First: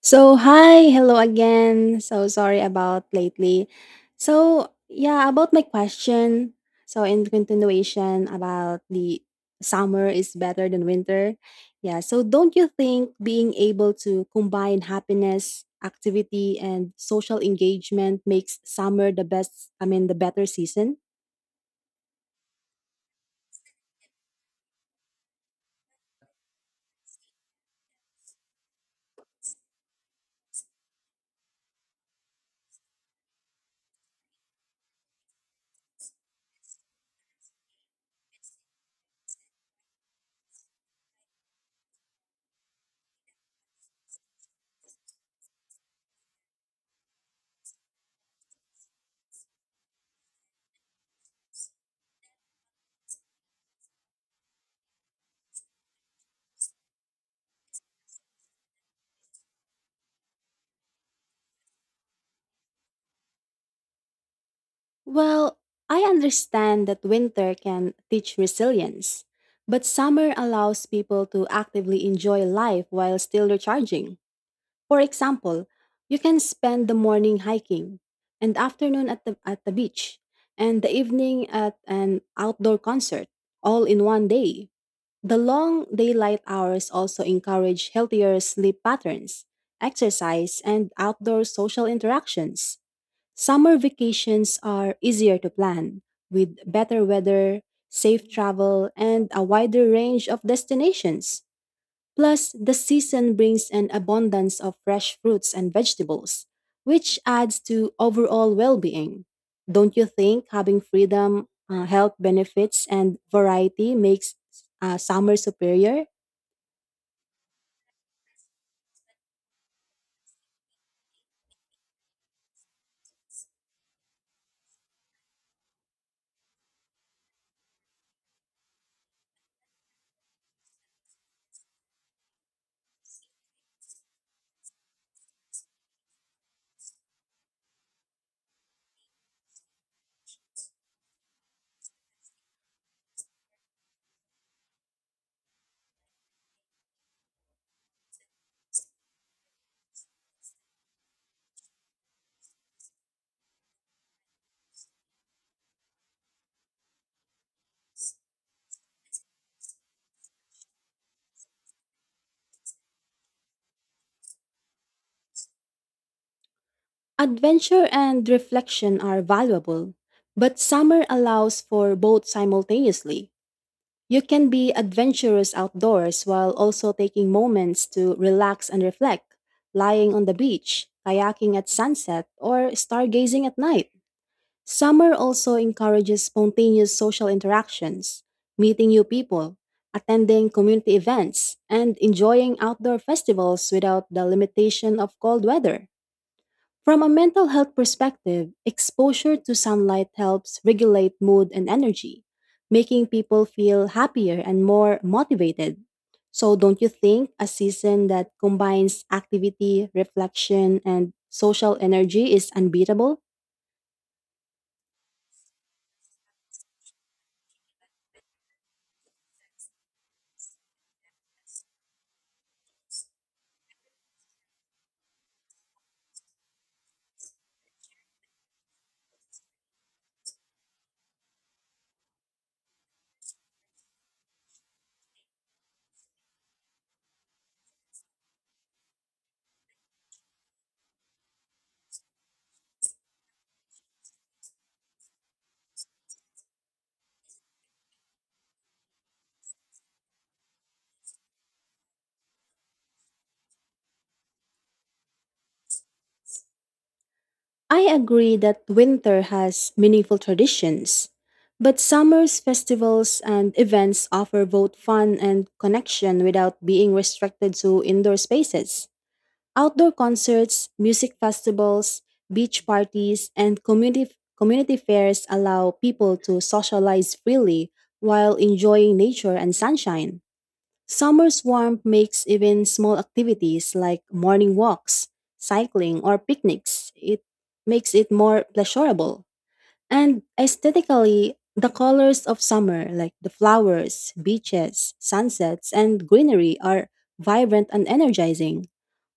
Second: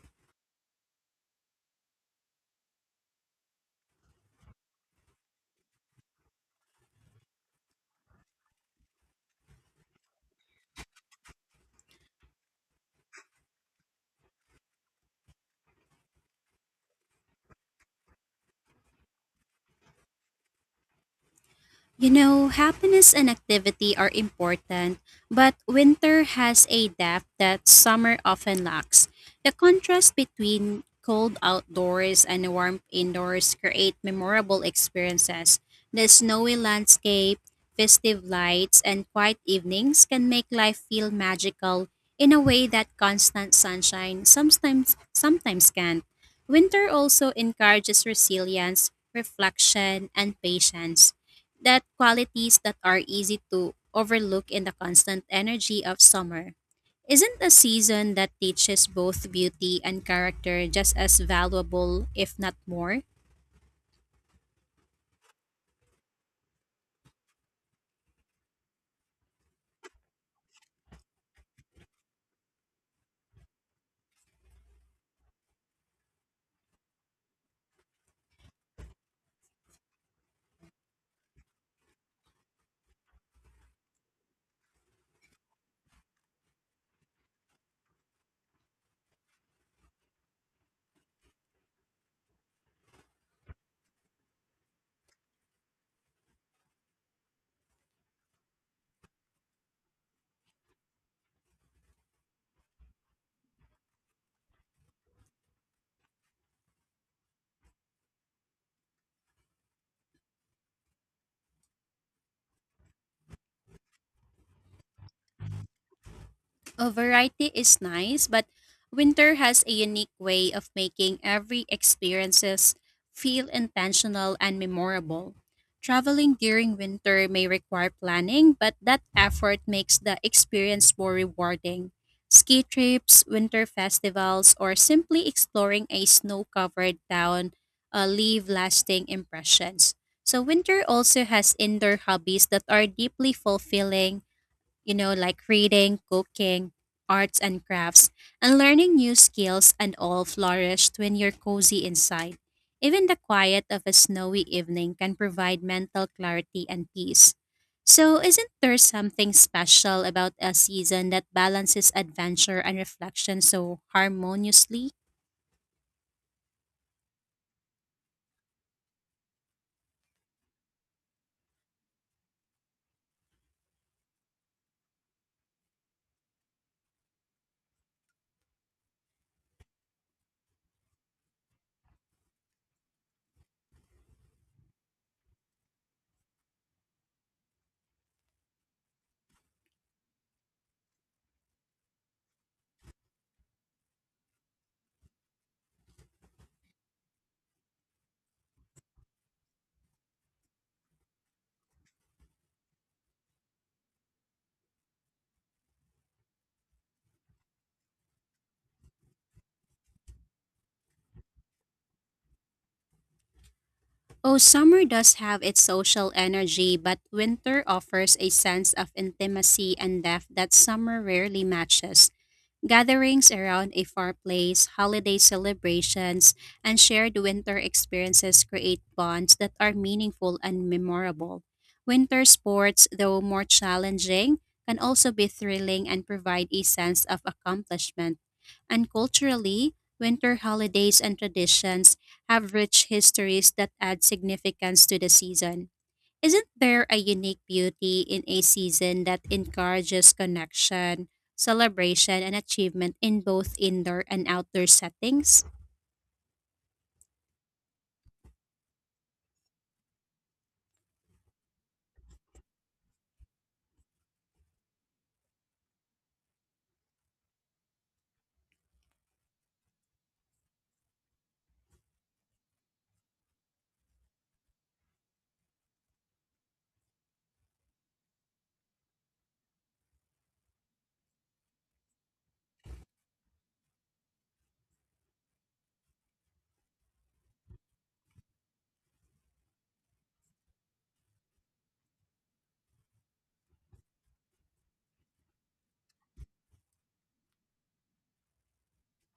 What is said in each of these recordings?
So, hi, hello again. So sorry about lately. So, yeah, about my question. So, in continuation about the Summer is better than winter. Yeah, so don't you think being able to combine happiness, activity, and social engagement makes summer the better season? You know, happiness and activity are important, but winter has a depth that summer often lacks. The contrast between cold outdoors and warmth indoors create memorable experiences. The snowy landscape, festive lights, and quiet evenings can make life feel magical in a way that constant sunshine sometimes can't. Winter also encourages resilience, reflection, and patience that qualities that are easy to overlook in the constant energy of summer. Isn't a season that teaches both beauty and character just as valuable, if not more? Well, I understand that winter can teach resilience, but summer allows people to actively enjoy life while still recharging. For example, you can spend the morning hiking and afternoon at the beach and the evening at an outdoor concert all in one day. The long daylight hours also encourage healthier sleep patterns, exercise, and outdoor social interactions. Summer vacations are easier to plan, with better weather, safe travel, and a wider range of destinations. Plus, the season brings an abundance of fresh fruits and vegetables, which adds to overall well being. Don't you think having freedom, health benefits, and variety makes summer superior? A variety is nice, but winter has a unique way of making every experiences feel intentional and memorable. Traveling during winter may require planning, but that effort makes the experience more rewarding. Ski trips, winter festivals, or simply exploring a snow-covered town leave lasting impressions. So winter also has indoor hobbies that are deeply fulfilling, you know, like reading, cooking, arts and crafts, and learning new skills, and all flourished when you're cozy inside. Even the quiet of a snowy evening can provide mental clarity and peace. So, isn't there something special about a season that balances adventure and reflection so harmoniously? Adventure and reflection are valuable, but summer allows for both simultaneously. You can be adventurous outdoors while also taking moments to relax and reflect, lying on the beach, kayaking at sunset, or stargazing at night. Summer also encourages spontaneous social interactions, meeting new people, attending community events, and enjoying outdoor festivals without the limitation of cold weather. From a mental health perspective, exposure to sunlight helps regulate mood and energy, making people feel happier and more motivated. So, don't you think a season that combines activity, reflection, and social energy is unbeatable? Oh, summer does have its social energy, but winter offers a sense of intimacy and depth that summer rarely matches. Gatherings around a fireplace, holiday celebrations, and shared winter experiences create bonds that are meaningful and memorable. Winter sports, though more challenging, can also be thrilling and provide a sense of accomplishment. And culturally, winter holidays and traditions have rich histories that add significance to the season. Isn't there a unique beauty in a season that encourages connection, celebration, and achievement in both indoor and outdoor settings? I agree that winter has meaningful traditions, but summer's festivals and events offer both fun and connection without being restricted to indoor spaces. Outdoor concerts, music festivals, beach parties, and community fairs allow people to socialize freely while enjoying nature and sunshine. Summer's warmth makes even small activities like morning walks, cycling, or picnics. It makes it more pleasurable. And aesthetically, the colors of summer, like the flowers, beaches, sunsets, and greenery, are vibrant and energizing.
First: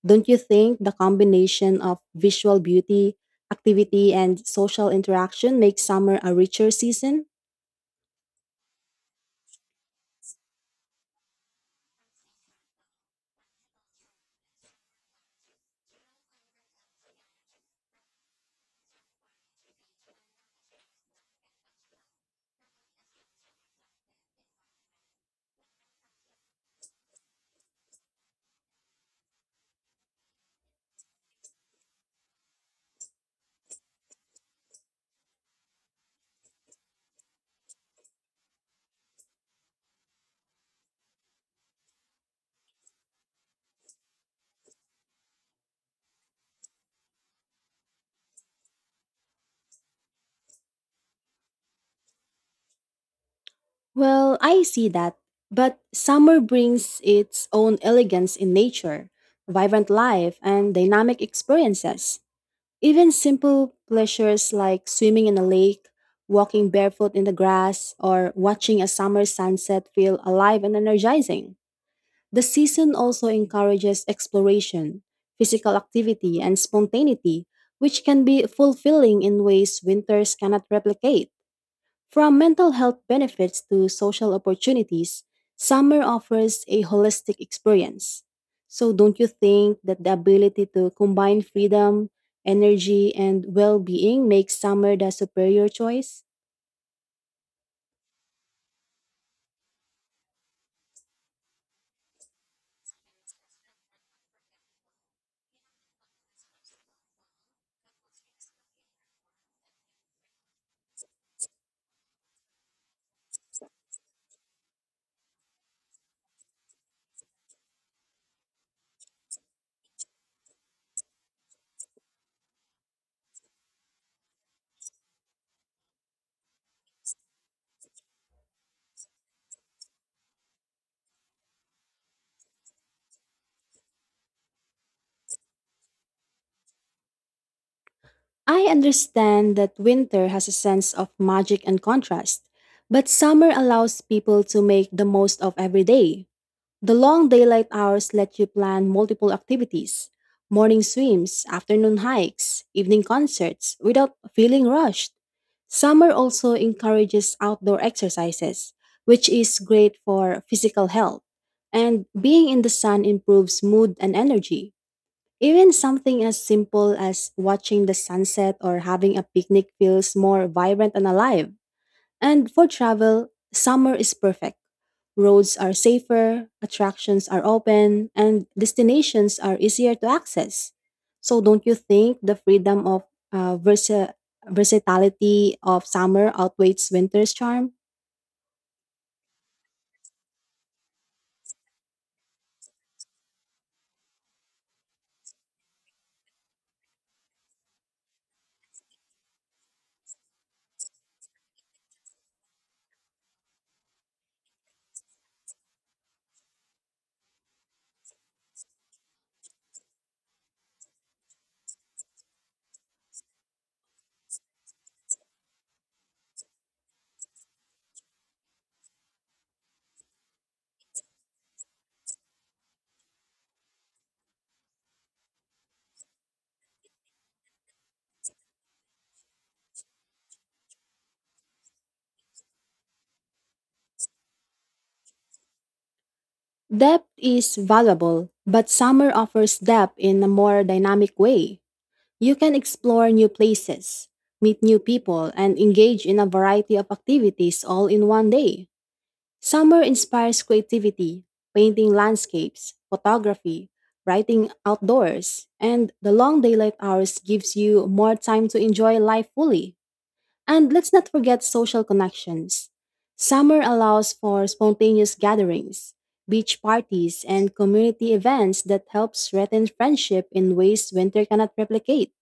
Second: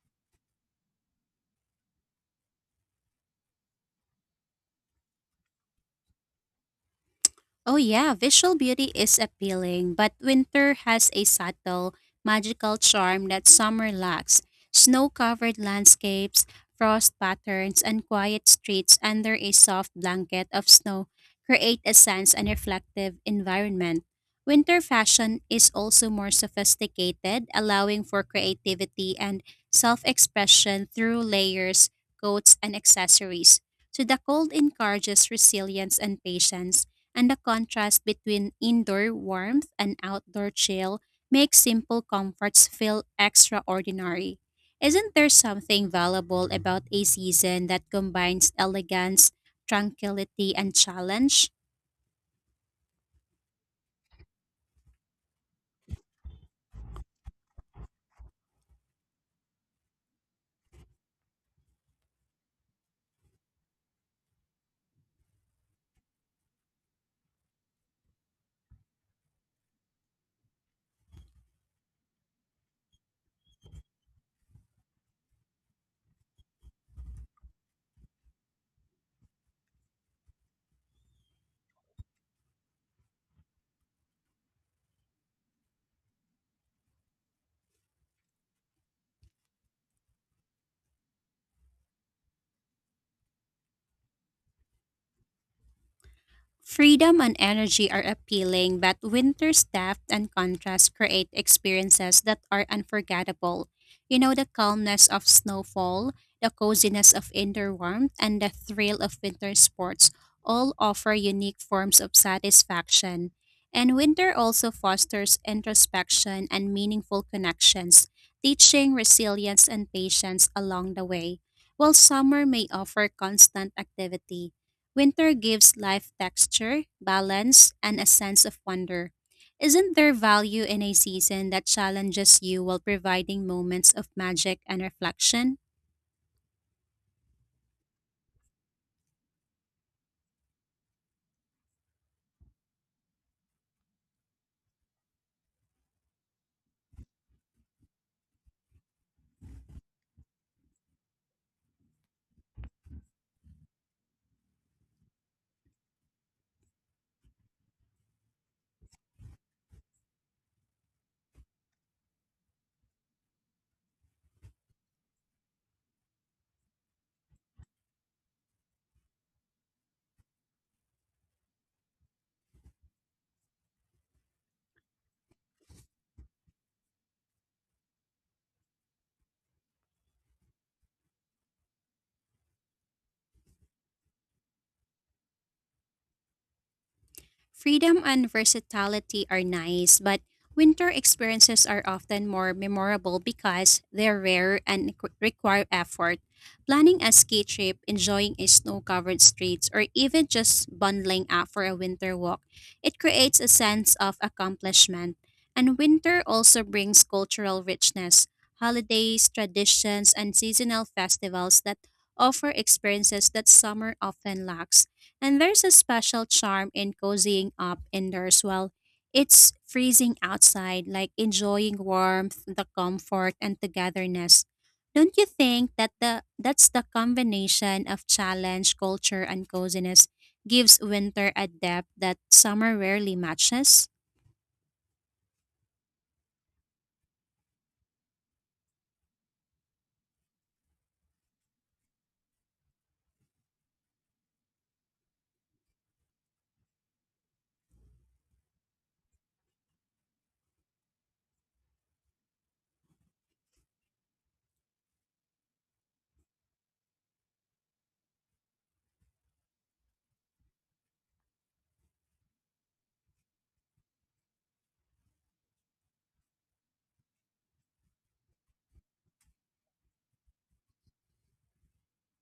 Don't you think the combination of visual beauty, activity, and social interaction makes summer a richer season? Oh yeah, visual beauty is appealing, but winter has a subtle, magical charm that summer lacks. Snow-covered landscapes, frost patterns, and quiet streets under a soft blanket of snow create a sense and reflective environment. Winter fashion is also more sophisticated, allowing for creativity and self-expression through layers, coats, and accessories. So the cold encourages resilience and patience, and the contrast between indoor warmth and outdoor chill makes simple comforts feel extraordinary. Isn't there something valuable about a season that combines elegance, tranquility, and challenge? Well, I see that. But summer brings its own elegance in nature, vibrant life, and dynamic experiences. Even simple pleasures like swimming in a lake, walking barefoot in the grass, or watching a summer sunset feel alive and energizing. The season also encourages exploration, physical activity, and spontaneity, which can be fulfilling in ways winters cannot replicate. From mental health benefits to social opportunities, summer offers a holistic experience. So, don't you think that the ability to combine freedom, energy, and well being makes summer the superior choice? Freedom and energy are appealing, but winter's depth and contrast create experiences that are unforgettable. You know, the calmness of snowfall, the coziness of indoor warmth, and the thrill of winter sports all offer unique forms of satisfaction. And winter also fosters introspection and meaningful connections, teaching resilience and patience along the way, while summer may offer constant activity. Winter gives life texture, balance, and a sense of wonder. Isn't there value in a season that challenges you while providing moments of magic and reflection? I understand that winter has a sense of magic and contrast, but summer allows people to make the most of every day. The long daylight hours let you plan multiple activities morning swims, afternoon hikes, evening concerts without feeling rushed. Summer also encourages outdoor exercises, which is great for physical health, and being in the sun improves mood and energy. Even something as simple as watching the sunset or having a picnic feels more vibrant and alive. And for travel, summer is perfect. Roads are safer, attractions are open, and destinations are easier to access. So, don't you think the freedom of uh, versa- versatility of summer outweighs winter's charm? Freedom and versatility are nice, but winter experiences are often more memorable because they're rare and require effort. Planning a ski trip, enjoying a snow-covered streets, or even just bundling up for a winter walk, it creates a sense of accomplishment. And winter also brings cultural richness, holidays, traditions, and seasonal festivals that offer experiences that summer often lacks. And there's a special charm in cozying up indoors while it's freezing outside, like enjoying warmth, the comfort, and togetherness. Don't you think that the that's the combination of challenge, culture, and coziness gives winter a depth that summer rarely matches? Depth is valuable, but summer offers depth in a more dynamic way. You can explore new places, meet new people, and engage in a variety of activities all in one day. Summer inspires creativity, painting landscapes, photography, writing outdoors, and the long daylight hours gives you more time to enjoy life fully. And let's not forget social connections. Summer allows for spontaneous gatherings, beach parties, and community events that help strengthen friendship in ways winter cannot replicate.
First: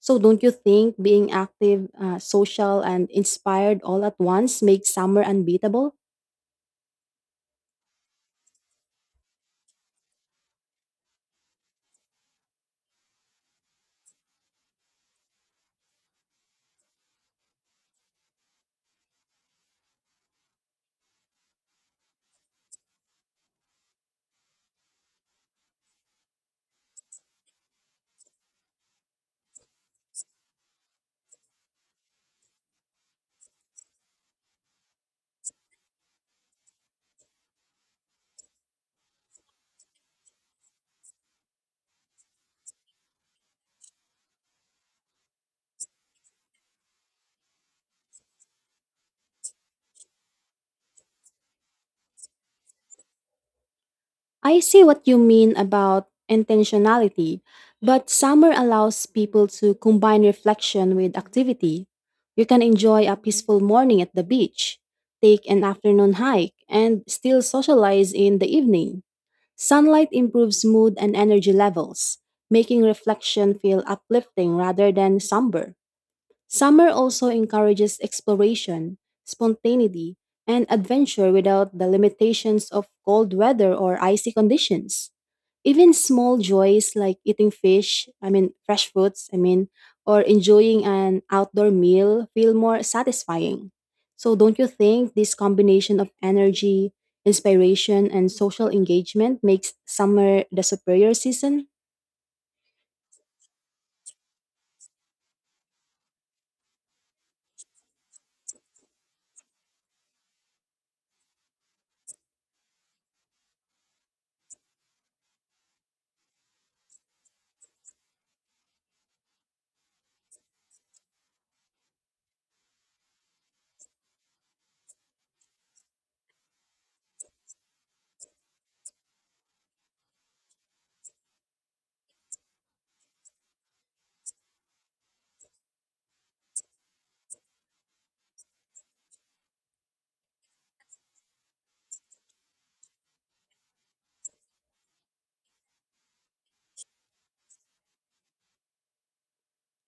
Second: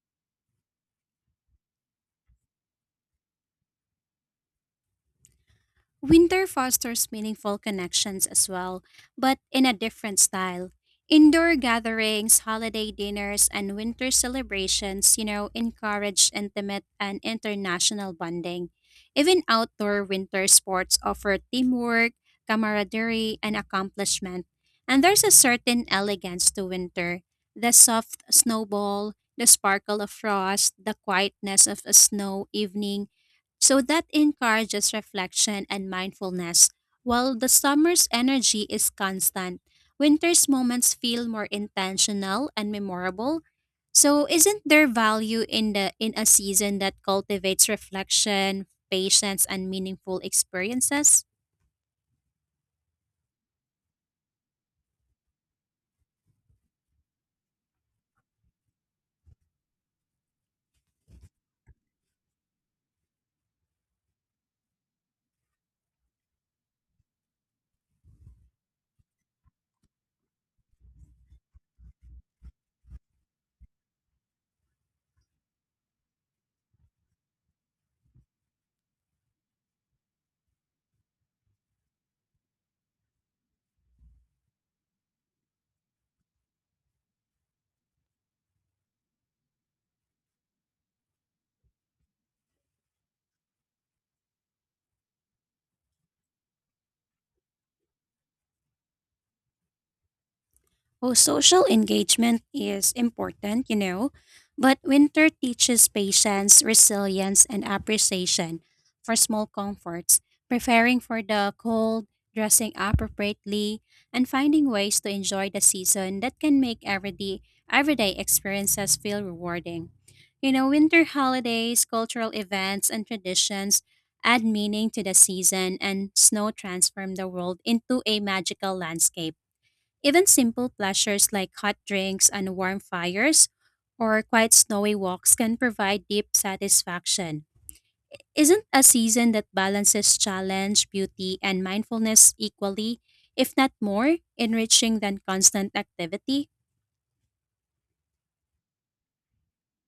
So, don't you think being active, social, and inspired all at once makes summer unbeatable? Winter fosters meaningful connections as well, but in a different style. Indoor gatherings, holiday dinners, and winter celebrations, you know, encourage intimate and international bonding. Even outdoor winter sports offer teamwork, camaraderie, and accomplishment. And there's a certain elegance to winter, the soft snowball, the sparkle of frost, the quietness of a snow evening, so that encourages reflection and mindfulness. While the summer's energy is constant, winter's moments feel more intentional and memorable. So isn't there value in the in a season that cultivates reflection, patience and meaningful experiences? I see what you mean about intentionality, but summer allows people to combine reflection with activity. You can enjoy a peaceful morning at the beach, take an afternoon hike, and still socialize in the evening. Sunlight improves mood and energy levels, making reflection feel uplifting rather than somber. Summer also encourages exploration, spontaneity, and adventure without the limitations of cold weather or icy conditions. Even small joys like eating fish, I mean, fresh fruits, or enjoying an outdoor meal feel more satisfying. So, don't you think this combination of energy, inspiration, and social engagement makes summer the superior Well, social season? engagement is important, you know, but winter teaches patience, resilience, and appreciation for small comforts, preparing for the cold, dressing appropriately, and finding ways to enjoy the season that can make everyday experiences feel rewarding. You know, winter holidays, cultural events, and traditions add meaning to the season, and snow transform the world into a magical landscape. Even simple pleasures like hot drinks and warm fires or quiet snowy walks can provide deep satisfaction. Isn't a season that balances challenge, beauty, and mindfulness equally, if not more, enriching than constant activity?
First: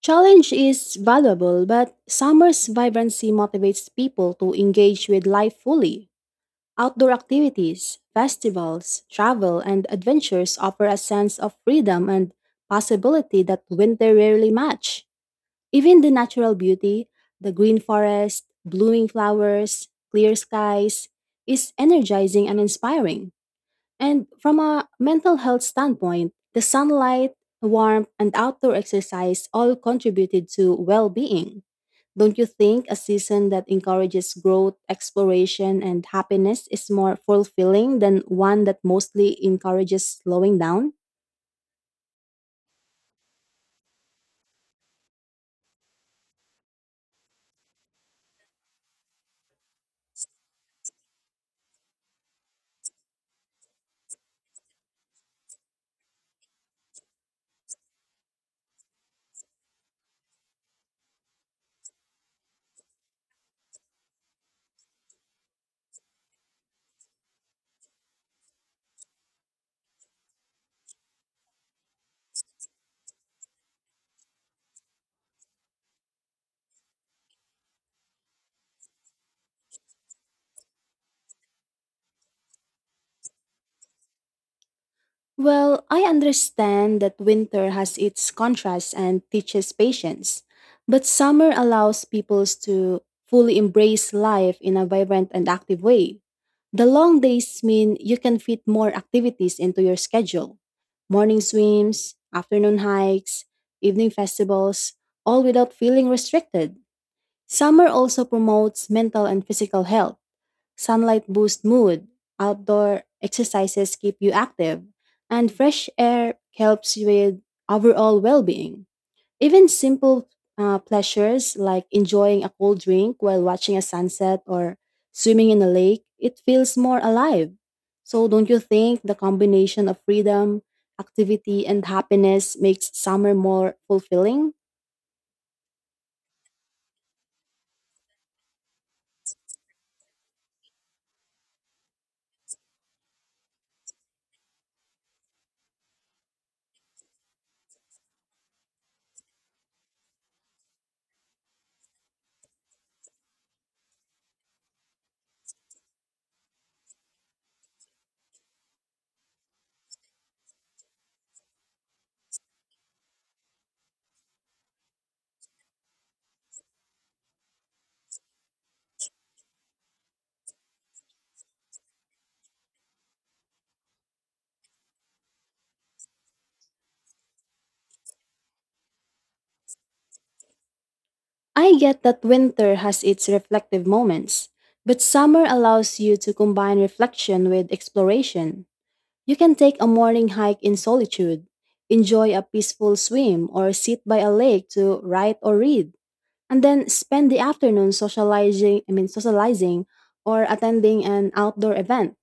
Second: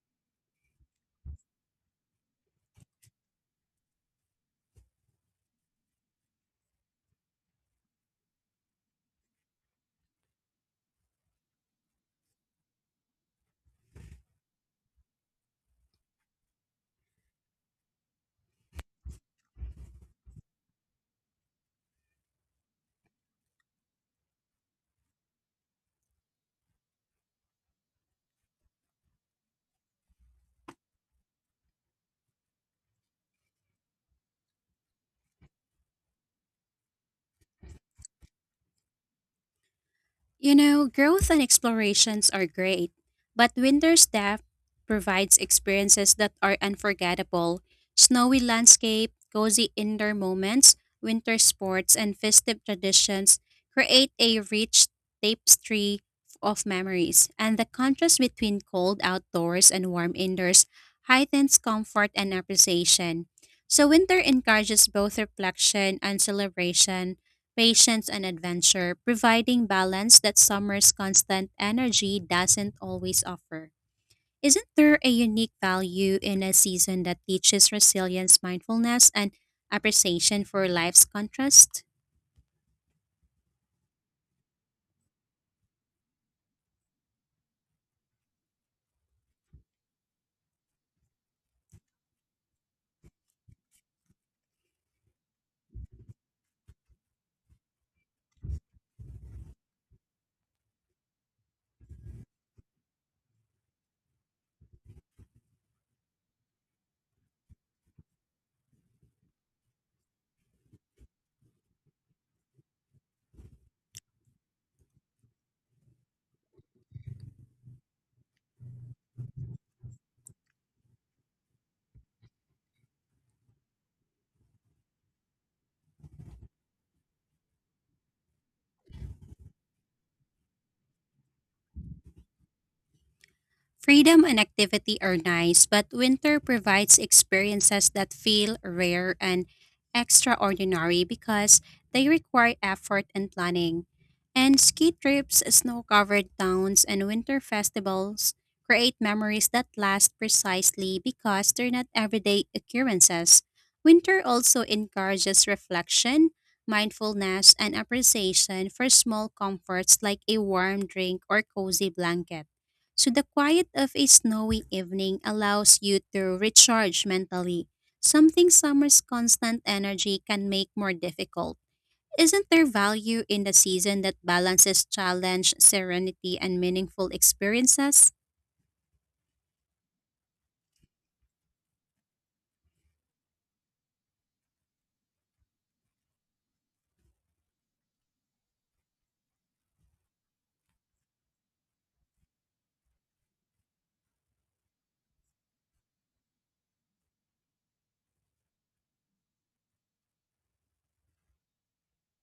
Challenge is valuable, but summer's vibrancy motivates people to engage with life fully. Outdoor activities, festivals, travel, and adventures offer a sense of freedom and possibility that winter rarely match. Even the natural beauty, the green forest, blooming flowers, clear skies, is energizing and inspiring. And from a mental health standpoint, the sunlight, warmth, and outdoor exercise all contributed to well being. Don't you think a season that encourages growth, exploration, and happiness is more fulfilling than one that mostly encourages You slowing know, down? growth and explorations are great, but winter's depth provides experiences that are unforgettable. Snowy landscape, cozy indoor moments, winter sports, and festive traditions create a rich tapestry of memories, and the contrast between cold outdoors and warm indoors heightens comfort and appreciation. So, winter encourages both reflection and celebration, patience, and adventure, providing balance that summer's constant energy doesn't always offer. Isn't there a unique value in a season that teaches resilience, mindfulness, and appreciation for life's contrast? Well, I understand that winter has its contrasts and teaches patience, but summer allows peoples to fully embrace life in a vibrant and active way. The long days mean you can fit more activities into your schedule morning swims, afternoon hikes, evening festivals, all without feeling restricted. Summer also promotes mental and physical health. Sunlight boosts mood, outdoor exercises keep you active, and fresh air helps with overall well being. Even simple pleasures like enjoying a cold drink while watching a sunset or swimming in a lake, it feels more alive. So, don't you think the combination of freedom, activity, and happiness makes summer more Freedom and fulfilling? activity are nice, but winter provides experiences that feel rare and extraordinary because they require effort and planning. And ski trips, snow covered towns, and winter festivals create memories that last precisely because they're not everyday occurrences. Winter also encourages reflection, mindfulness, and appreciation for small comforts like a warm drink or cozy blanket. So the quiet of a snowy evening allows you to recharge mentally, something summer's constant energy can make more difficult. Isn't there value in the season that balances challenge, serenity, and meaningful experiences? I get that winter has its reflective moments, but summer allows you to combine reflection with exploration. You can take a morning hike in solitude, enjoy a peaceful swim, or sit by a lake to write or read, and then spend the afternoon socializing, I mean socializing or attending an outdoor event.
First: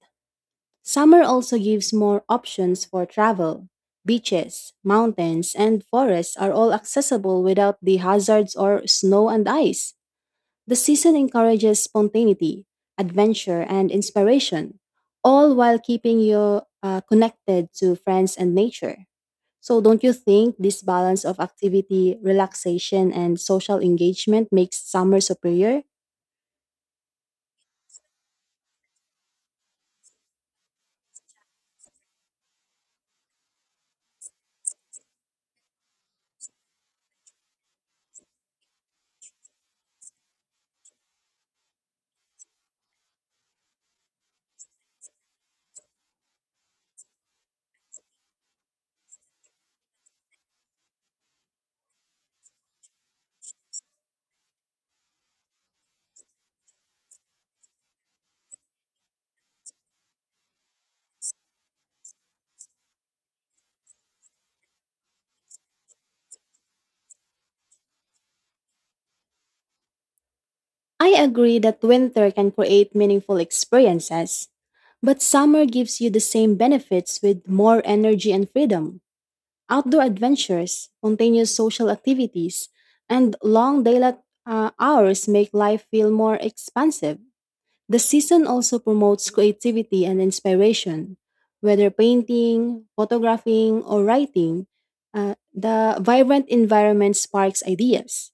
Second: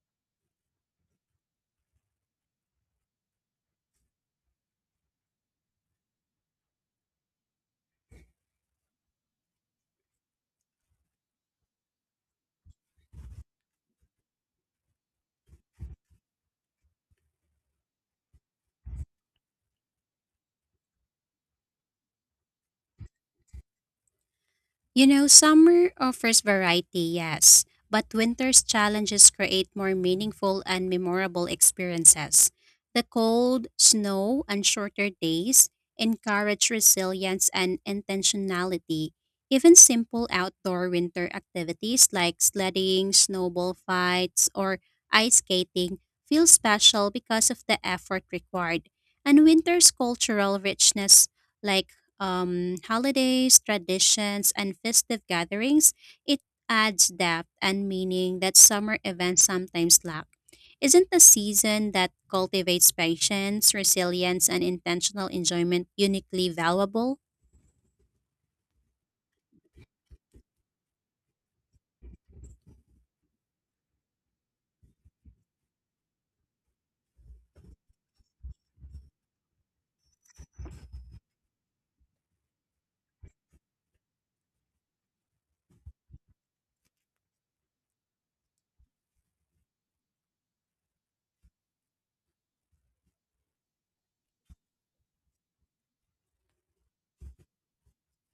Summer also gives more options for travel. Beaches, mountains, and forests are all accessible without the hazards or snow and ice. The season encourages spontaneity, adventure, and inspiration, all while keeping you connected to friends and nature. So, don't you think this balance of activity, relaxation, and social engagement makes You summer know, superior? summer offers variety, yes, but winter's challenges create more meaningful and memorable experiences. The cold, snow, and shorter days encourage resilience and intentionality. Even simple outdoor winter activities like sledding, snowball fights, or ice skating feel special because of the effort required. And winter's cultural richness, like holidays, traditions, and festive gatherings, it adds depth and meaning that summer events sometimes lack. Isn't the season that cultivates patience, resilience, and intentional enjoyment uniquely valuable? I agree that winter can create meaningful experiences, but summer gives you the same benefits with more energy and freedom. Outdoor adventures, spontaneous social activities, and long daylight hours make life feel more expansive. The season also promotes creativity and inspiration. Whether painting, photographing, or writing, the vibrant environment sparks ideas.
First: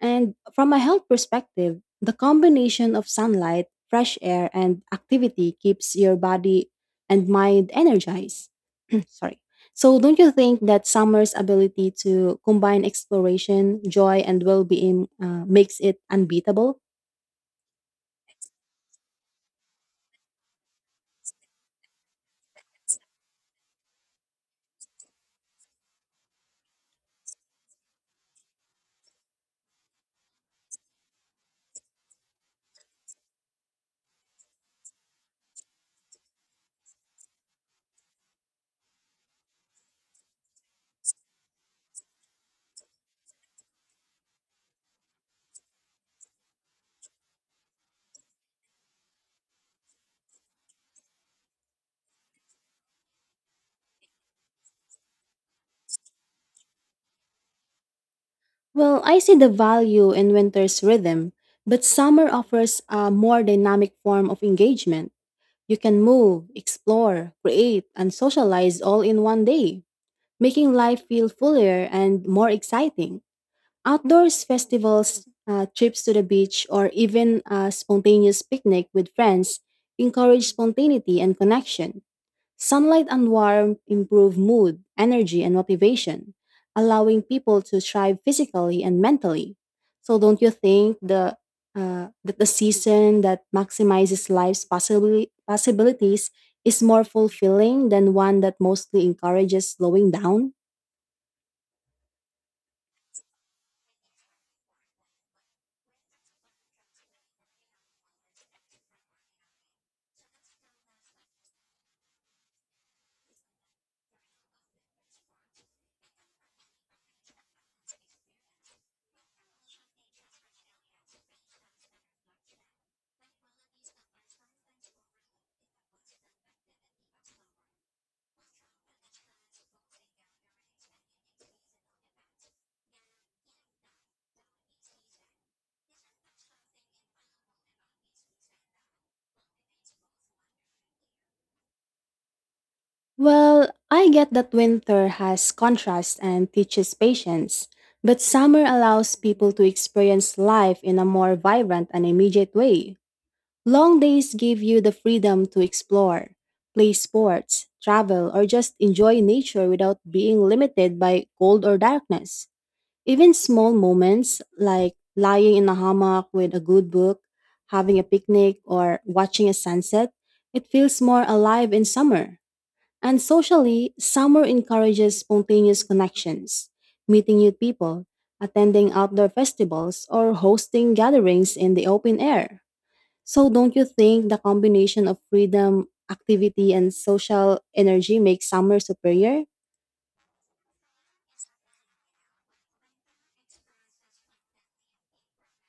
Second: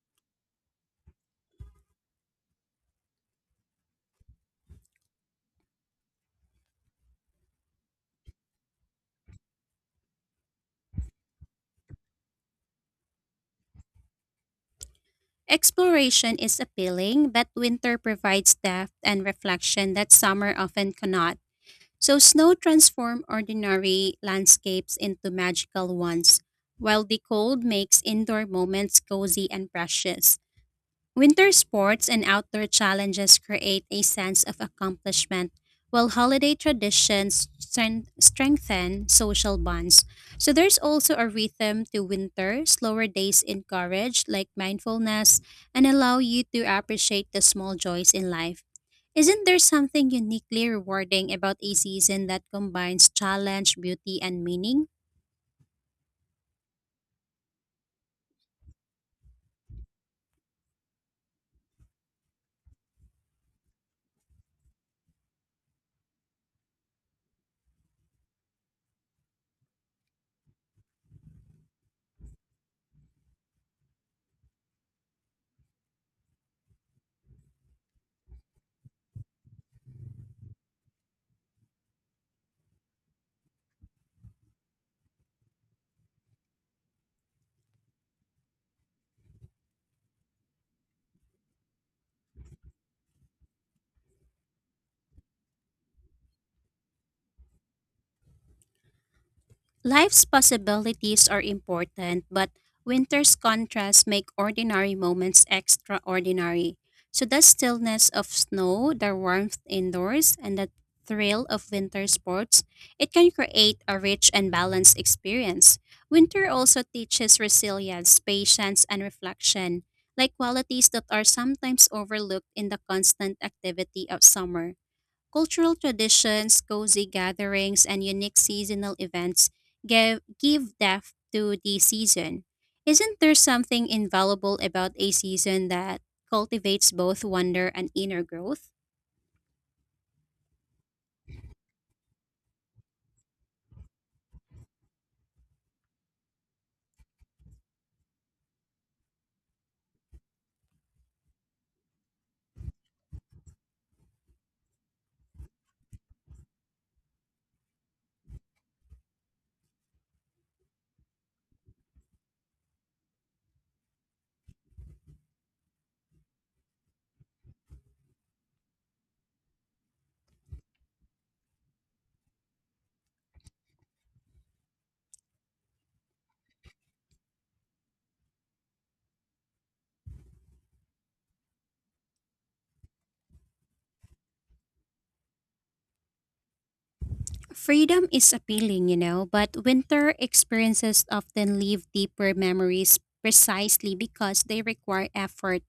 And from a health perspective, the combination of sunlight, fresh air, and activity keeps your body and mind energized sorry. So don't you think that summer's ability to combine exploration, joy, and well-being makes it Exploration is unbeatable? appealing, but winter provides depth and reflection that summer often cannot. So, snow transforms ordinary landscapes into magical ones while the cold makes indoor moments cozy and precious. Winter sports and outdoor challenges create a sense of accomplishment, while holiday traditions strengthen social bonds. So there's also a rhythm to winter. Slower days encourage, like, mindfulness, and allow you to appreciate the small joys in life. Isn't there something uniquely rewarding about a season that combines challenge, beauty, and meaning? Well, I see the value in winter's rhythm, but summer offers a more dynamic form of engagement. You can move, explore, create, and socialize all in one day, making life feel fuller and more exciting. Outdoors festivals, trips to the beach, or even a spontaneous picnic with friends encourage spontaneity and connection. Sunlight and warmth improve mood, energy, and motivation, allowing people to thrive physically and mentally. So, don't you think the that the season that maximizes possibilities is more fulfilling than one that mostly encourages slowing Life's down? possibilities are important, but winter's contrasts make ordinary moments extraordinary. So the stillness of snow, the warmth indoors, and the thrill of winter sports, it can create a rich and balanced experience. Winter also teaches resilience, patience, and reflection, like qualities that are sometimes overlooked in the constant activity of summer. Cultural traditions, cozy gatherings, and unique seasonal events give depth to the season. Isn't there something invaluable about a season that cultivates both wonder and inner growth? Well, I get that winter has contrast and teaches patience, but summer allows people to experience life in a more vibrant and immediate way. Long days give you the freedom to explore, play sports, travel, or just enjoy nature without being limited by cold or darkness. Even small moments like lying in a hammock with a good book, having a picnic, or watching a sunset, it feels more alive in summer. And socially, summer encourages spontaneous connections, meeting new people, attending outdoor festivals, or hosting gatherings in the open air. So, don't you think the combination of freedom, activity, and social Freedom energy is makes summer appealing, you know, superior? but winter experiences often leave deeper memories precisely because they require effort.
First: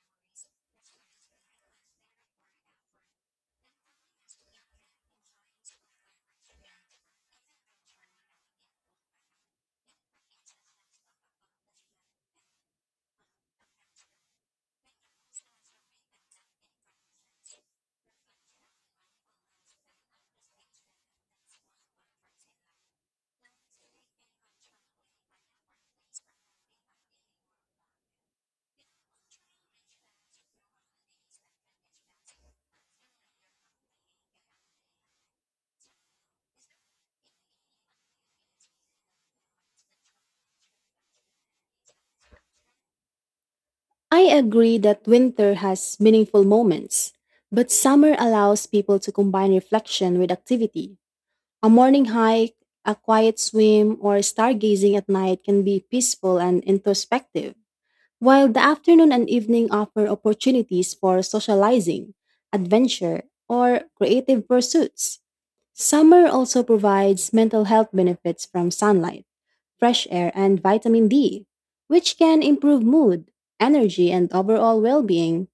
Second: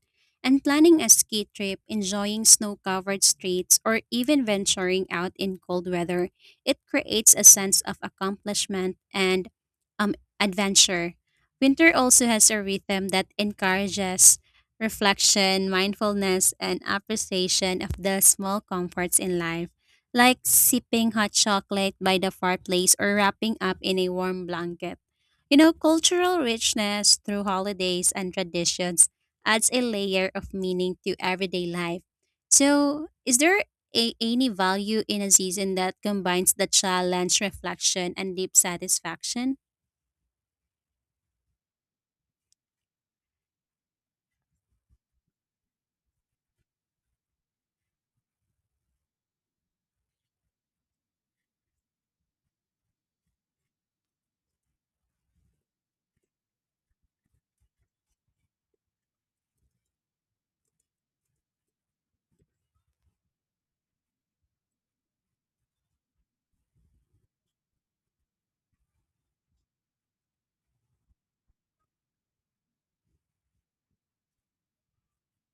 And planning a ski trip, enjoying snow covered streets, or even venturing out in cold weather, it creates a sense of accomplishment and um, adventure. Winter also has a rhythm that encourages reflection, mindfulness, and appreciation of the small comforts in life like sipping hot chocolate by the fireplace or wrapping up in a warm blanket. You know, cultural richness through holidays and traditions adds a layer of meaning to everyday life. So, is there any value in a season that combines the challenge, reflection, and deep satisfaction? I agree that winter has meaningful moments, but summer allows people to combine reflection with activity. A morning hike, a quiet swim, or stargazing at night can be peaceful and introspective. While the afternoon and evening offer opportunities for socializing, adventure, or creative pursuits, summer also provides mental health benefits from sunlight, fresh air, and vitamin D, which can improve mood, energy, and overall well being.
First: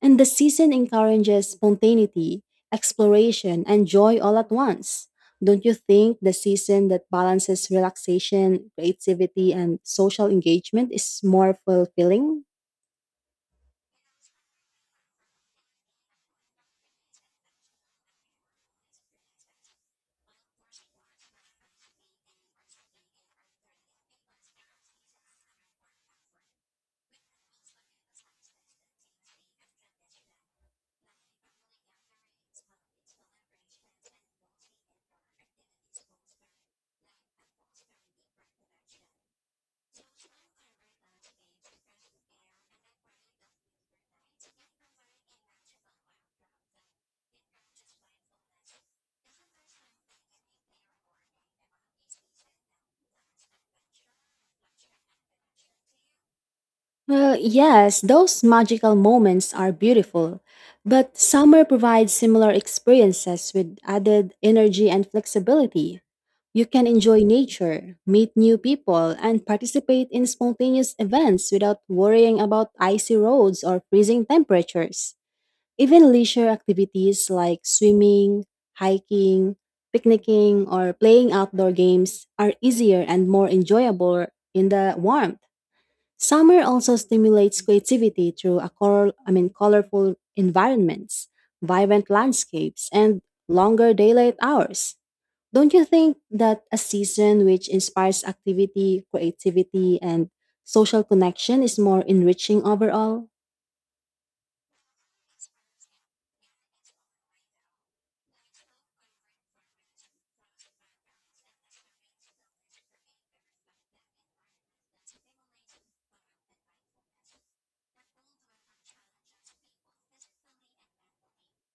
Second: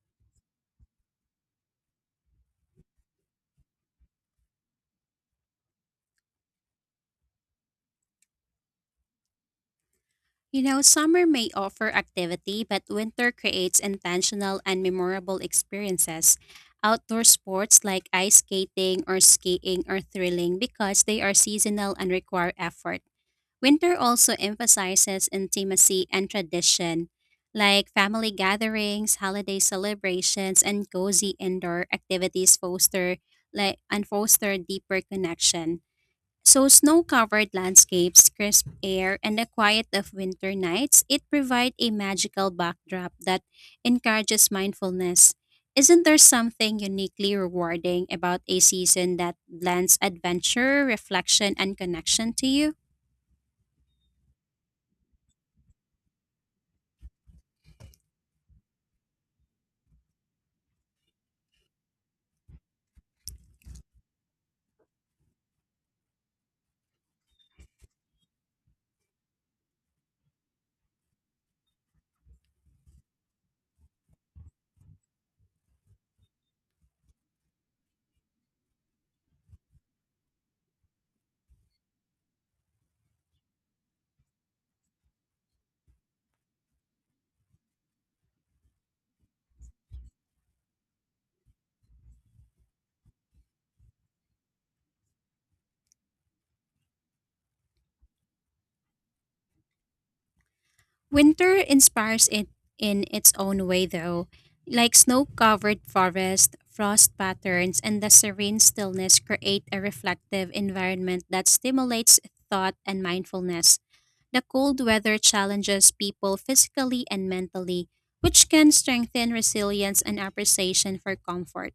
And the season encourages spontaneity, exploration, and joy all at once. Don't you think the season that balances relaxation, creativity, and social You know, engagement is summer may more offer fulfilling? activity, but winter creates intentional and memorable experiences. Outdoor sports like ice skating or skiing are thrilling because they are seasonal and require effort. Winter also emphasizes intimacy and tradition, like family gatherings, holiday celebrations, and cozy indoor activities foster and foster deeper connection. So snow-covered landscapes, crisp air, and the quiet of winter nights, it provide a magical backdrop that encourages mindfulness. Isn't there something uniquely rewarding about a season that blends adventure, reflection, and connection to you? Well, yes, those magical moments are beautiful, but summer provides similar experiences with added energy and flexibility. You can enjoy nature, meet new people, and participate in spontaneous events without worrying about icy roads or freezing temperatures. Even leisure activities like swimming, hiking, picnicking, or playing outdoor games are easier and more enjoyable in the warmth. Summer also stimulates creativity through a color, I mean, colorful environments, vibrant landscapes, and longer daylight hours. Don't you think that a season which inspires activity, creativity, and social Winter connection is more inspires it enriching in overall? its own way, though, like snow covered forest, frost patterns, and the serene stillness create a reflective environment that stimulates thought and mindfulness. The cold weather challenges people physically and mentally, which can strengthen resilience and appreciation for comfort.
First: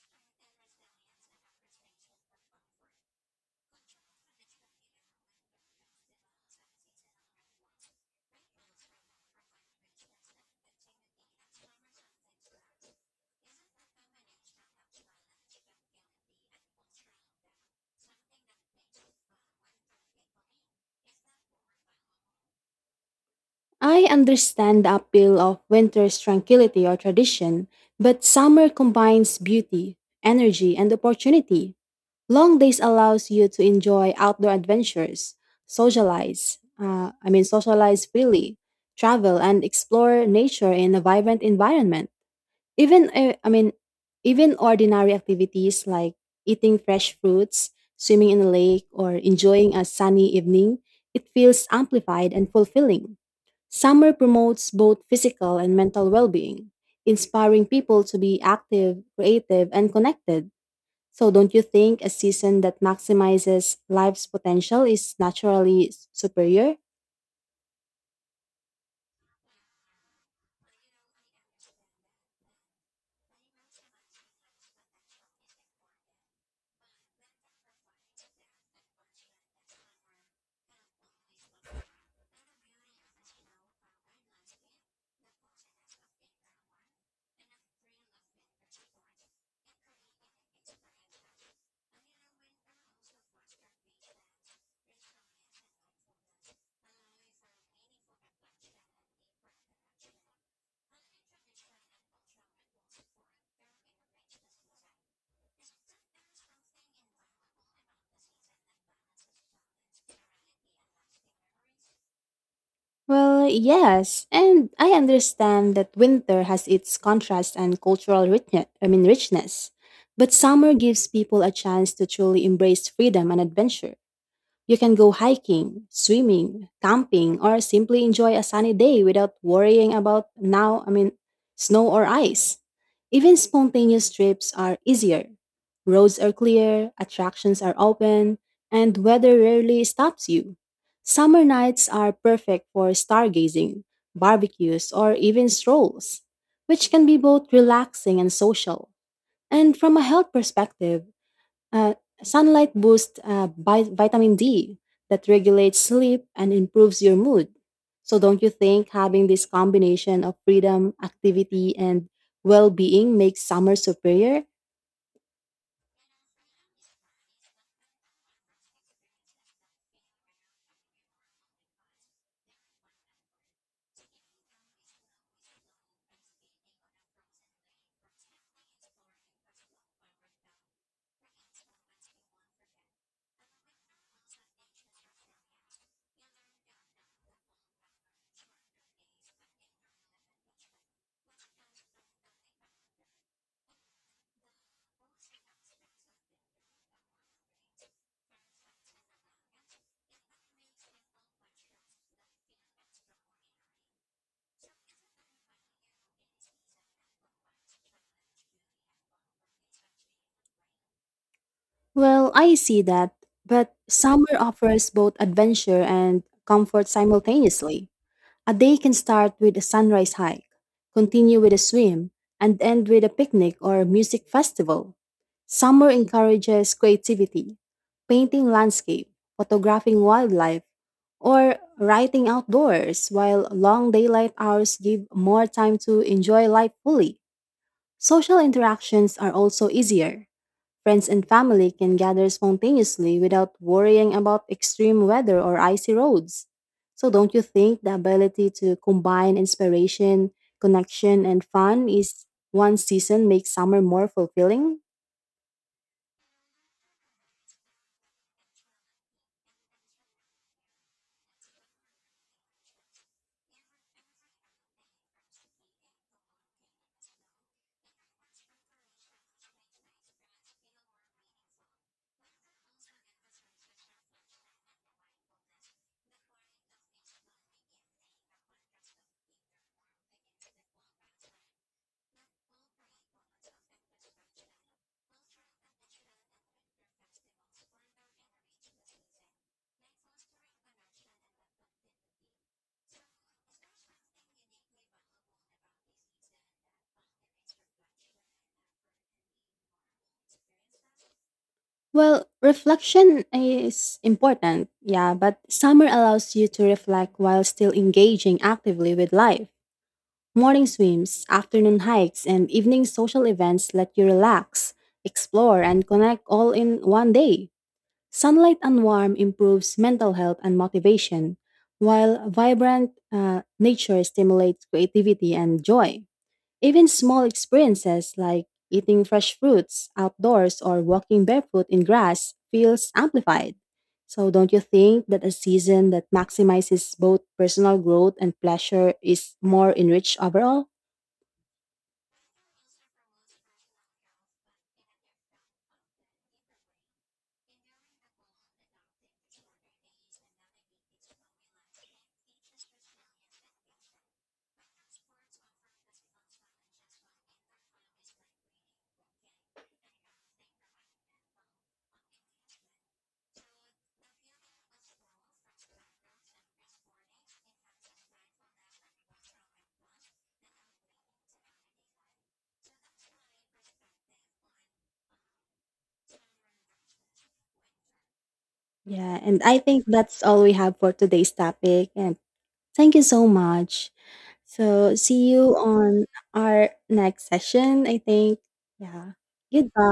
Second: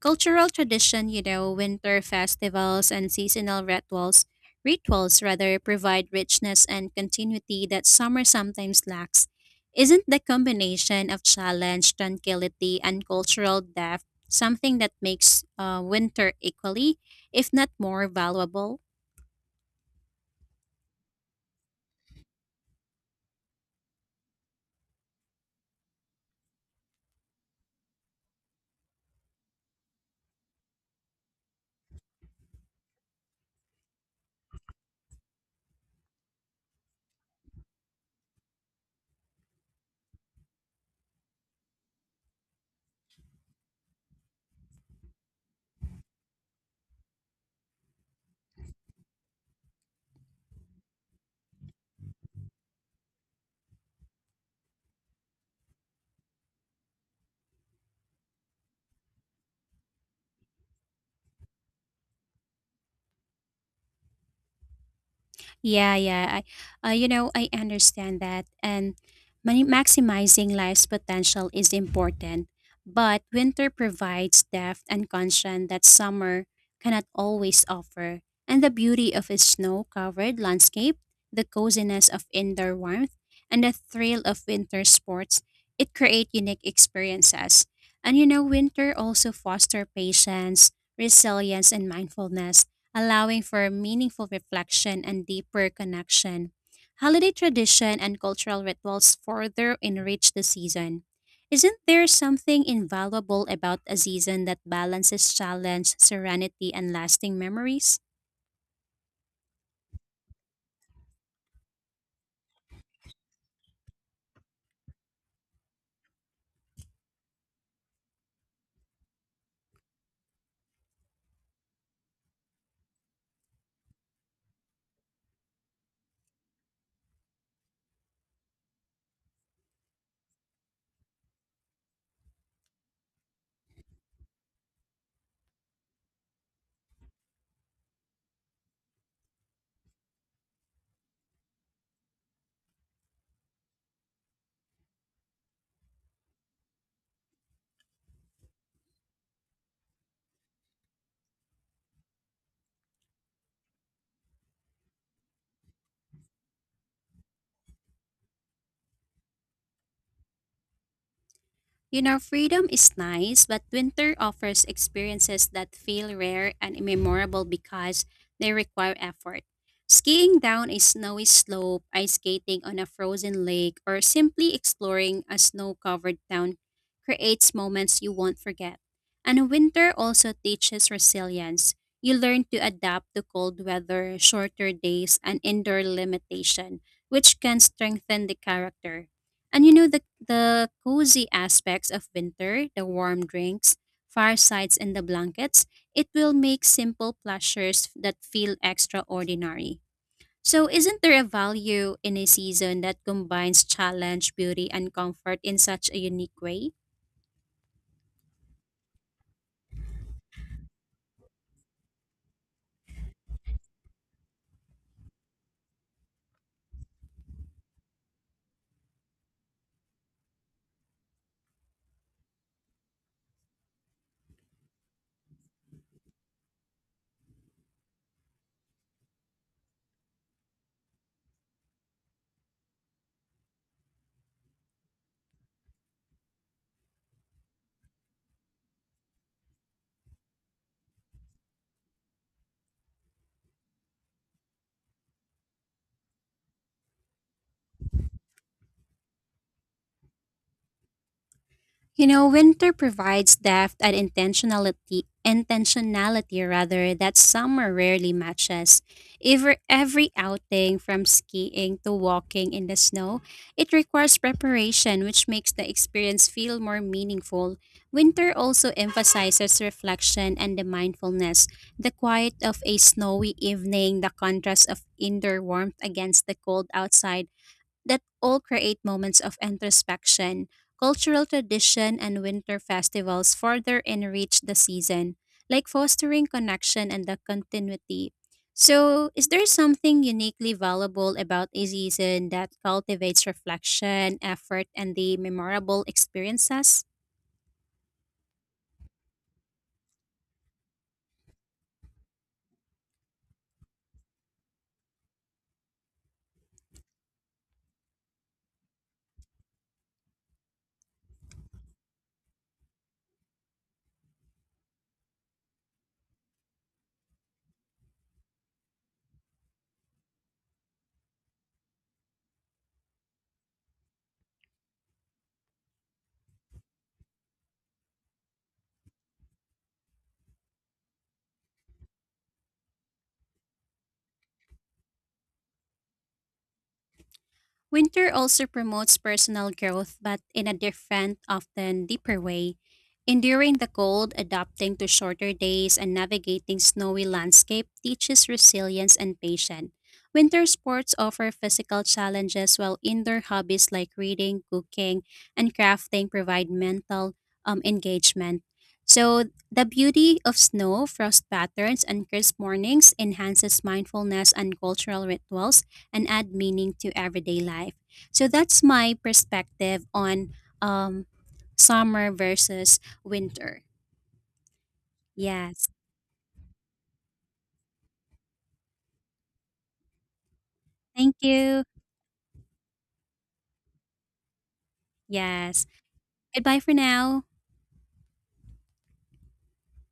Cultural tradition, you know, winter festivals and seasonal rituals, rituals rather, provide richness and continuity that summer sometimes lacks. Isn't the combination of challenge, tranquility, and cultural depth something that makes winter equally, if not more, valuable? I understand the appeal of winter's tranquility or tradition, but summer combines beauty, energy, and opportunity. Long days allows you to enjoy outdoor adventures, socialize, I mean socialize freely, travel and explore nature in a vibrant environment. Even I mean Even ordinary activities like eating fresh fruits, swimming in a lake or enjoying a sunny evening, it feels amplified and fulfilling. Summer promotes both physical and mental well-being, inspiring people to be active, creative and connected. So, don't you think a season that maximizes life's potential is naturally Yeah, yeah. superior? You know, I understand that. And maximizing life's potential is important. But winter provides depth and caution that summer cannot always offer. And the beauty of a snow covered landscape, the coziness of indoor warmth, and the thrill of winter sports, it create unique experiences. And you know, winter also foster patience, resilience, and mindfulness allowing for meaningful reflection and deeper connection. Holiday tradition and cultural rituals further enrich the season. Isn't there something invaluable about a season that balances challenge, serenity, and lasting memories? Well, yes, and I understand that winter has its contrast and cultural richness, I mean richness. But summer gives people a chance to truly embrace freedom and adventure. You can go hiking, swimming, camping, or simply enjoy a sunny day without worrying about snow or ice. Even spontaneous trips are easier. Roads are clear, attractions are open, and weather rarely stops you. Summer nights are perfect for stargazing, barbecues, or even strolls, which can be both relaxing and social. And from a health perspective, uh, sunlight boosts vitamin D that regulates sleep and improves your mood. So, don't you think having this combination of freedom, activity, You and know, freedom well is being makes nice, but summer winter superior? offers experiences that feel rare and memorable because they require effort. Skiing down a snowy slope, ice skating on a frozen lake, or simply exploring a snow covered town creates moments you won't forget. And winter also teaches resilience. You learn to adapt to cold weather, shorter days, and indoor limitation, which can strengthen the character. And you know, the cozy aspects of winter, the warm drinks, firesides and the blankets, it will make simple pleasures that feel extraordinary. So isn't there a value in a season that combines challenge, beauty and comfort in such a unique way? Well, I see that, but summer offers both adventure and comfort simultaneously. A day can start with a sunrise hike, continue with a swim, and end with a picnic or a music festival. Summer encourages creativity, painting landscape, photographing wildlife, or writing outdoors, while long daylight hours give more time to enjoy life fully. Social interactions are also easier. Friends and family can gather spontaneously without worrying about extreme weather or icy roads. So, don't you think the ability to combine inspiration, connection, and fun You is know, winter one season provides makes depth summer and more fulfilling? Intentionality rather that summer rarely matches. Every outing from skiing to walking in the snow, it requires preparation which makes the experience feel more meaningful. Winter also emphasizes reflection and the mindfulness, the quiet of a snowy evening, the contrast of indoor warmth against the cold outside, that all create moments of introspection. Cultural tradition and winter festivals further enrich the season, like fostering connection and the continuity. So, is there something uniquely valuable about a season that cultivates reflection, effort, and the memorable experiences? Well, reflection is important, yeah, but summer allows you to reflect while still engaging actively with life. Morning swims, afternoon hikes, and evening social events let you relax, explore, and connect all in one day. Sunlight and warmth improves mental health and motivation, while vibrant nature stimulates creativity and joy. Even small experiences like eating fresh fruits outdoors or walking barefoot in grass feels amplified. So don't you think that a season that maximizes both personal Winter growth and also pleasure promotes is personal more growth, enriched but in a overall? different, often deeper way. Enduring the cold, adapting to shorter days, and navigating snowy landscape teaches resilience and patience. Winter sports offer physical challenges, while indoor hobbies like reading, cooking, and crafting provide mental engagement. So, the beauty of snow, frost patterns, and crisp mornings enhances mindfulness and cultural rituals and add meaning to everyday life. So that's my perspective on um, summer versus winter. Yes. Yeah, and I think that's all we have for Thank today's you. topic and thank you so much. So see you Yes. on Goodbye our for now. next session, I think. Yeah. Goodbye.